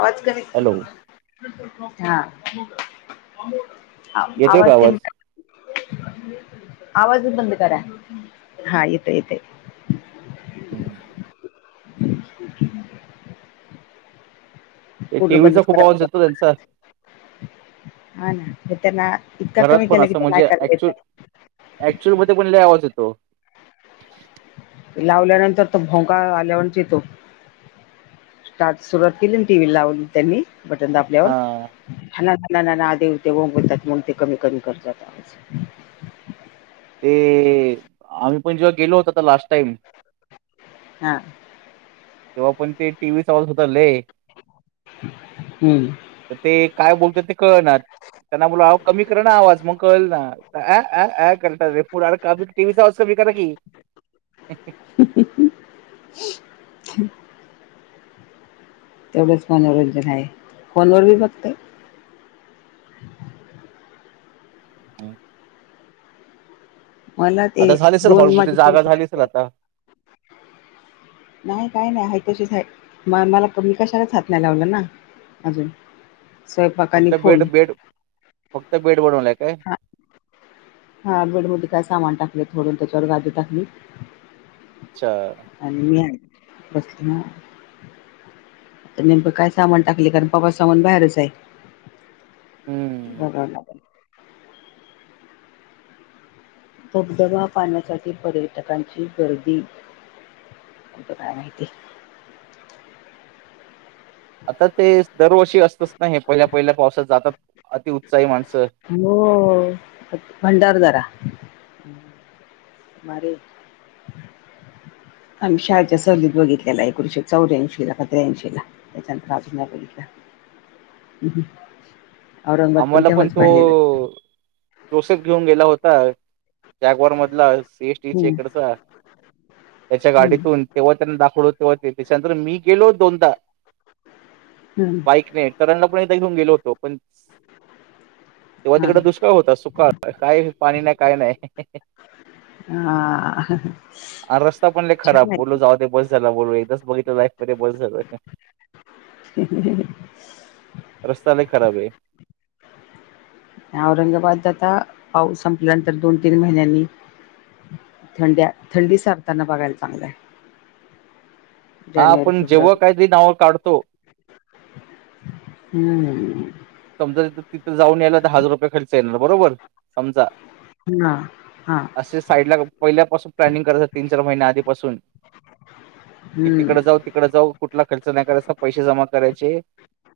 आवाज कधी हॅलो हा येतोय का आवाज ते आवाजच बंद करा हा येत येत ह ते टी पूर्ण व्हीचा बंदच खूप करावा आवाज येतो लागतो. त्यांचा हा ना त्यांना इतका कमी केला की नाही काेत ऍक्चुअल मध्ये कोुणीला आवाज होतो लावल्यानंतर तो भोका आल्यावर तो स्टार्ट सुरवात केली टीव्ही लावली त्यांनी बटन दापल्यावर हा. ह ना ना ना देवते ंओवतात म्हणून ते कमी कमी करतात आवाज ते तेआम्ही पण जेव्हा गेलो होत तर लास्ट टाईम हा तेव्हा पण ते टीव्ही चालत होतले हम्म तर ते काय बोलत ते कळणार त्यांना बोलला हा कमी कर ना आवाज मग कल ना रे फ का सवाज ब का नी ह. ह ह तेवढंच मनोरंजन आहे फोनवर बी बघत मला आता ते झाले सल दोन हॉलम माझे पोरं जागा झाली असेल आता नाही काही नाही ह तशीच म मला मी कशालाच हात नाही लावलं ना अजून स्वयंपाक आणि फक्त फोन बेड बेड फक्त बेड बनवलाय काय? हा हा बेड म काय सामान टाकले थोडून त्याच्यावर गादी टाकली. अच्छा. आणि मी बस ना- तर नेमकं काय सामान टाकले कारण प् सामान बाहेरच आहे. हम्म. बरो बधबा पाण्यासाठी पर्यटकांची गर्दी काय माहिती? आता ते दरवर्षी असतच ना हे पहिल्या पहिल्या पावसात जातात अतिउत्साही माणसं हो भंडार दरा मारी आम्ही शाळेच्या सहलीत बघितलेला आहे एकोणीशे चौऱ्याऐंशी ला पंध्याऐंशी ला त्याच्या प्रज नाही पिक आम्हाला पण तो जोसेफ घेऊन गेला होता जॅगवर मधला हम्म इकडचा त्याच्या गाडीतून तेव्हा त्यांना दाखवलो तेव्हा ते त्याच्यानंतर मी गेलो दोनदा हम्म. बाईकने तरणला पण एकदा घेऊनेलो होतो पण तेव्हा हम्म तिकड दुष्काळ होतात सुकाळ काय पाणी नाही काय नाही हा हा आ रस्ता पण ल छान खराब आहे बोोलो जाऊ ते बस झा बोल एकच बघितलं लाईफ मध्ये बस झालं. ह. रस्ता नाही खराब आहे. औरंगाबाद आता पाऊस संपल्यानंतर दोन तीन महिन्यांनी थंड्या थंडी सारताना बघायला चांगलंय. हा आपण जेव्हा फेब्रुवारी काहीतरी नावं काढतो. हम्म. समजा तिथं जाऊन यायला तर हजार रुपये खर्च येणार बरोबर समजा ह. असे साईडला पहिल्यापासून प्लॅनिंग करत तीन चार महिने आधीपासून की हम्म तिकडे जाऊ तिकडें जाऊ कुठला खर्च नाही करायचा पैसे जमा करायचे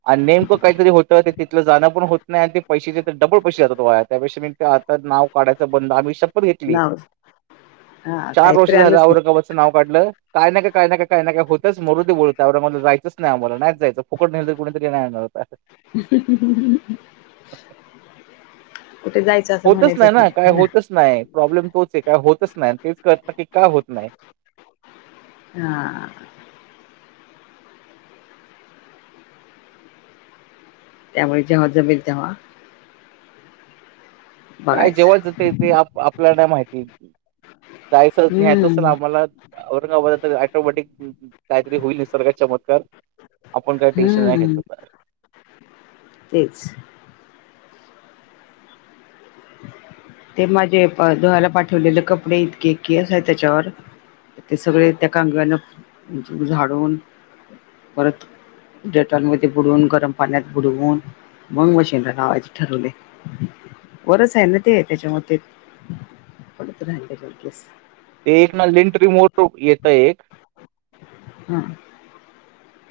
आणि नेमकं काहीतरी होतं ते तिथलं जाणं पण नाही ते पैसेाचे तर डबल पैसे जातो त्यापेा मी ते आता नाव काढाचं बंद आम्ही शपथ घेतली नव चार वर्ष झाल्या आवडका नाव काढलं काय काय काय नाही काय होतच मरुे बोलतला जायचंच नाही आम्हाला नाहीच जायच फकट निल कुणी येणार कुठे जाय होतच नाही ना काय होतच नाही प्रॉब्लेम तोच आहे काय होतच नाही तेच कळत ना की का होत नाही हा त्यामुळे जेव्हा जमेल तेव्हा काय जेव्हा बघायचं जाते ते आप आपल्याला नाही माहिती जायचं न्यायचं असेल हम्म आम्हाला औरंगाबादला ऑटोमॅटिक काहीतरी होईल नि सर्ग चमत्कार आपण काही टेशन नाही घ्यायच हम्म तर तेच ते माझे दोहा्याला पाठवलेले कपडे इतके इतकी अस आहे त्याच्यावर ते सगळे त्या कग्याना झाडून परत. जटांमध्ये बुडवून गरम पाण्यात बुडवून. मंग मशीनला नावाचे ठरवले वरच आहे ना. ते त्याच्या म ते परत राहि त्याच्यास. ते एक ना लिंट रिम येतं एक. हम.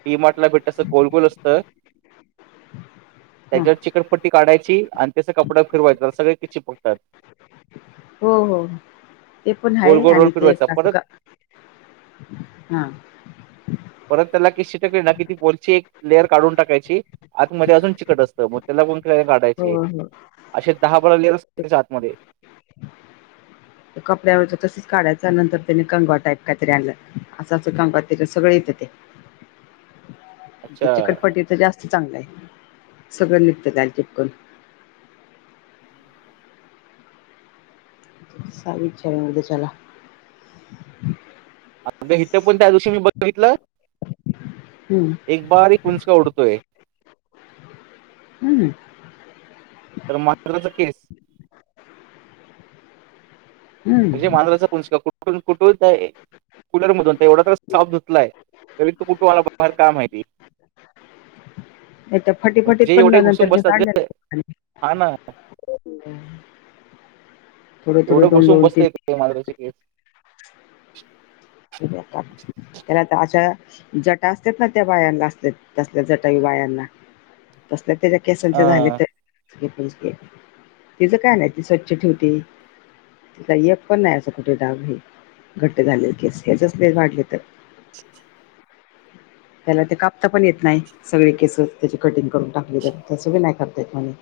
टी मार्टला भेटत अस गोलगोल असत हां त्याच्या कपट्टी काढायची आणि त्यास कपडा फिरवायचं सगळ क चिपकतात. हो हो ते पण गोल आहे गोल रोल आणि ते फिरवायचा असं परत का हा. परत त्याला किस्ती टकली ना कि ती पोरची एक लेअर काढून टाकायची. आता मध्ये अजून चिकट असतं मग त्याला कोणा हो हो असे दहा बळा लि त्याच्या आतमध्ये [inaudible] कपड्यावर तसेच काढायच नंतर त्याने कंगवा टाईप काहीतरी आणलं असं असं कंगवा त सगळ येतं ते अच्छा. चखटपटी तर जास्त चांगलं आहे सगळं निघत त्याल चिपकून सा इचछध्ये चला. अ इथं पण त्या दिवशी मी बघितलं. हम्म. एक बारी कुंचका उडतोय. हम्. तर मात्रचा केस. हम्म म्हणजे मांद्रचा कंच कुठून कुठून कुलर मधून तर एवढा तर साफ धुतलाय तरी तू कुठुमला बाहेर काय माहिती नाही त्या फटीफटीत म्हणजे पण एवढे घुसून नंतर मी बसतात ग हा ना. हम्. एवढं घुसून बसत येत ते मला तचे केस त्याला तर अा. जटा असतात ना त्या वायांना असत तसल्या जटाई वायांना तसल्या त्याच्या केसांचे झाले हा, तर तिचं का नाही ती स्वच्छ ठेवते. य पण नाही असं कुठे दाग हे घट्ट झाले केस हेसले वाढले तर ह. त्याला ते कापता पण येत नाही सगळे केसस त्याची कटिंग करून टाकले तर त्या सगळे नाही करता येत.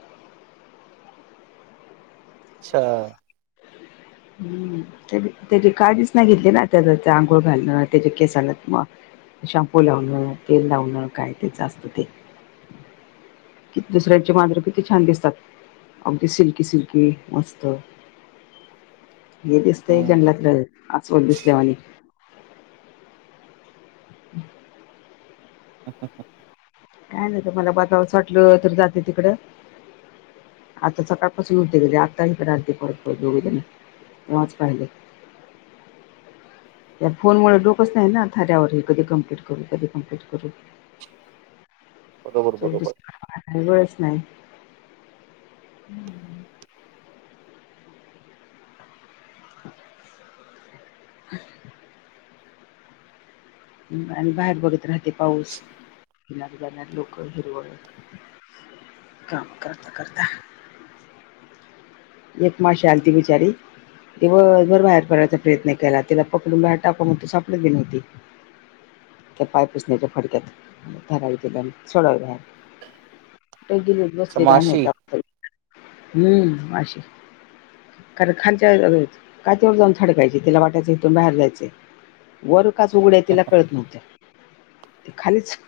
अच्छा. हम्म त्याची काजीच नाही घेतली ना त्याचा आंघोळ घालणं त्याच्या केसाला शॅम्पू लावण तेल लावणं काय तेचस्त ते कि दुसऱ्यांचे मांजरे किती छान दिसतात. अगदी सिल्की सिल्की मस्त हे दिसतय हम्म. कनलात आवत दिसल्यावा आणि [unintelligible] अचछा. काय नाही का मला बघावस वाटलं तर जाते तिकडं. आता सकाळपासून उठते गेले आता इकडे आणते परत परत दोघ जण तेव्हाच पाहिले या फोन मु डोकच नाही ना ऱ्यावर कधी कंप्लीट करू कधी कमप्लीट करू. बरोबर चौस बरोबर वळच नाही. [unintelligible] आणि बाहेर बघत राहते पाऊस. किन जाणार लोक हिरवळ काम करता करत. एक महा शाल ती बचारी. तेव घर बाहेर पडयचा प्रयत्न केला त्याला पकडून बा टाका म्हग तो सापड दि नव्हती. त्या पाय पसण्याच्या फडक्यात रावी केल्या सोडावे बाहेर गेली अच्छा बसले का माशी नाही हम्म अे. कारण खाच्या काात्यावर जाऊन थडकायचे तिला वाटायचं हिथून बाहेर जायच. वर काच उघड्या तिला कळत नव्हत्या ते खालीच.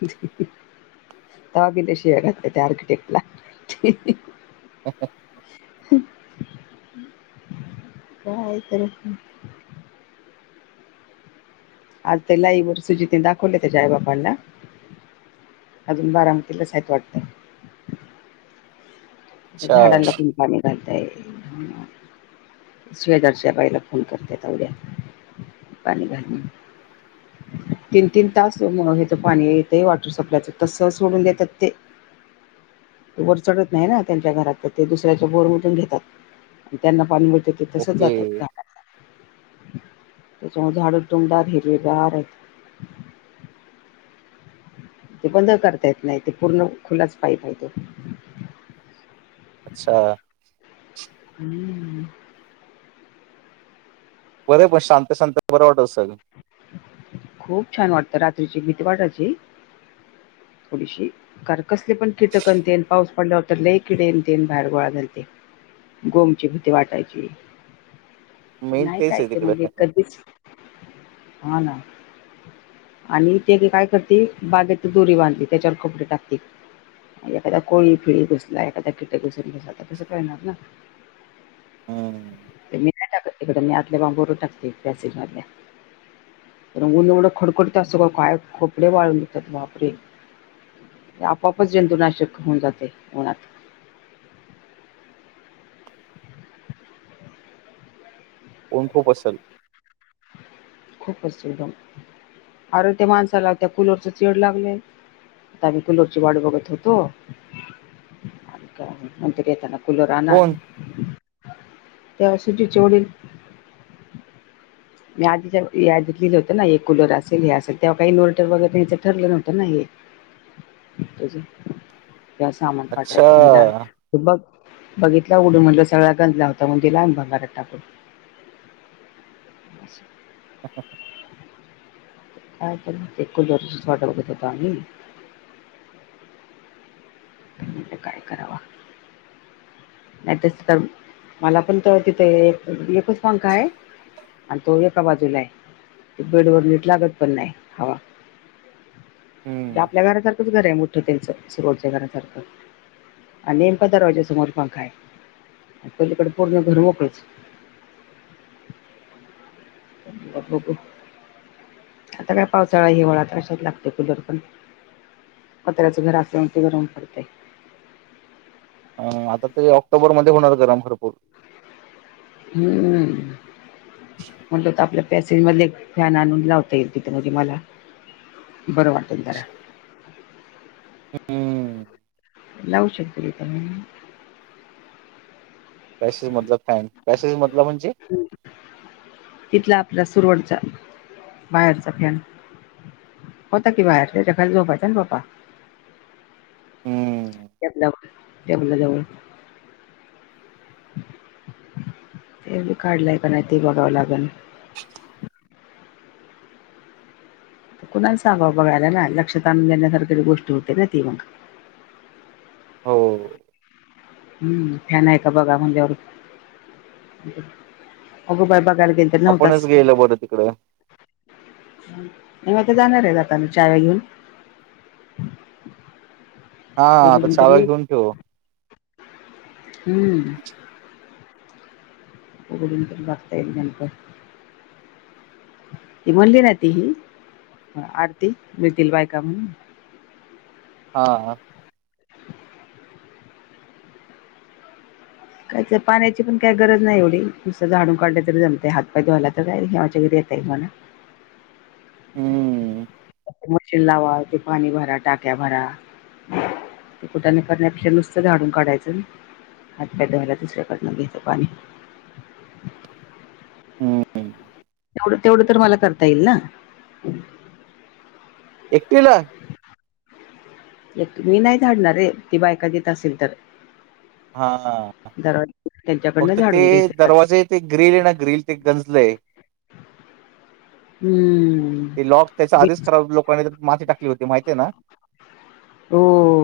त गलेशीेग ते आर्किटेक्ट ला. हो काय तरी आज ते लाईववर सुजिते दाखवले त्याच्या आई बापांला. अजून बारामती ल साहत वाटतं. अच्छा झाडांला पण पाणी घालताय. शवेजारच्या बाईला फोन करत अवड्या पाणी घाल तीन तीन तास हे तर पाणी येतंय वॉटर सप्लायच तस सोडून देतात ते. त वर चढत नाही ना. त्यांच्या घरात तर ते दुसऱ्याच्या बोरमधून घेतात त्यांना पाणी मिळत ते तसंच ओके जातात. त्याच्यामुळे झाडू तुमड हिरवेगार आहेत. ते बंद करता येत नाही ते पूर्ण खुलच पाईप आहे तो. अच्छा हम्म बरे पण शांत शांत बरं वाटत सग. खूप छान वाटतं रात्रीची भीितवाटाची थोडीशी. कार कसले पण कीटकनतेन पाऊस पडल्यावरर लई किडे यते बाहेर गोळा घलते. गोमची भीती वाटायची मेन नाही तेच काय आहे ते तिकडे म्हणजे कधीच. हा ना. आणि ते काय करते बागेत दोरी बांधते त्याच्यावर कपडे टाकते. एखादा कोळी फिळी घुसला एखादा किट घुसून घसला तर तसं कळणार ना. हम्म. मी नाही टाकत तकड मी आल्या बांबवर टाते त्या सिधल्या. रंगून रंगडं खडकडत असो कां काय कपडे वाळून देतात वापरे. आपापच जंतुनाशक होऊन जाते उना पऊण खूप असल खूप असशीदम अरे ते माणसाला त्या कूलरच चचेड लागलंय आता आम्ही कूलरची वाड बघत होतो मंतरी येताना कुलो राणार कोण तेव्हा सुजीचेवडील मी आधी ज याी लिहिलं होतं ना एक कुलर असेल हे असेल तेव्हा काही इनवर्टर वगैरेचं ठरलं नव्हतं ना हे. त्या सामान अच्छा पाठवायचं मला. बघ बघितला उडून म्हटलं सगळ गंजला होता म्हण त लहान भंगालाात टाकून. ब ह ह ह काय एक जडा क प पाणी. म तर काय कराव. नाही तस तर मला पण त तिथे एकच मांखा आहे. आणि तो एका बाजूला आहे त बेड वर नीट लागत पण नाही हवा. हम्म. आपल्या घराारखच घर आहे मोठं त्यांचं सरवडच्या घरासारखं. आणि एम प दरवाजे समोर पण खाय. पलीकडे पूर्ण घर मोकळेच. बाभक. आता काय पावसाळा हिवाळा तर अशात लागते कुदरपण. पत्र्याच घर असल्या ते घरवून पडतेय. अ आता ते ऑक्टोबर मध्ये होणार गरम भरपूर. हम्मम म्हणटलं तर आपल्या पॅसेज मध फॅन आणून लावता येईल तिथे म्हजे मला. बरं वाटेल जरा. हम्म लावू शकते. पॅसेस मधला फॅन पॅसेस मधला म्हणजे? तिथला आपला सुरवटचा बाहेरचा फॅन. होता कि बाहेर त्याच्याखा झोपायचां पप्पा. हम्म त्याल्या त्याबल्या जवळ. ते काढलाय का नाही ते बघावं लागेल. कुणाला सांगां बघायला ना लक्षात आणून देण्यासारखी गोष्टी होते ना ती मग हो हम्म फॅन आहे का बघा म्हणल्यवर अगो बाय बघायला गेल. एना उ आपणच कास. गेलं बरं तिकडं म आता जाणार आहे आता म चाव्या घेऊन. हा आता उघडून तरी चाव्या येऊ घेऊन ठेव. हम्म उघडनंत बघतायईल गनप. ती म्हणली ना त ही आरती मिळतील बायका म्हणून. हा हा. कायच पाण्याची पण काय गरज नाही एवढी दुसरं झाडू काढलं तरी जमते हात पाय धुवायला तर काय हे्यावाच्या घरी येत आहे मणा. हम्म. मशीन लावा ते पाणी भरा टाक्या भरा. ते कुटाने करण्यापेक्षा नुसतं झाडून काढायचं नाय. हातद व्हायला दुसऱ्याकडं घेत पाणी. ह हंम तेवढ तेवढं तर मला करता येईल ना. एकटीला? एक मी नाही झाडणार रे ती बायका देत असेल तर. हा दरवाजा त्यांच्याकडनं फक्त ते झाडून घ्यायचं दरवाजे ते ग्रिल आहे ना ग्रिल ते गंजलय. हम्म ते लॉक त्याच्या आधीच खराब लोकांनी माती टाकली होती माहिती आहे ना. हो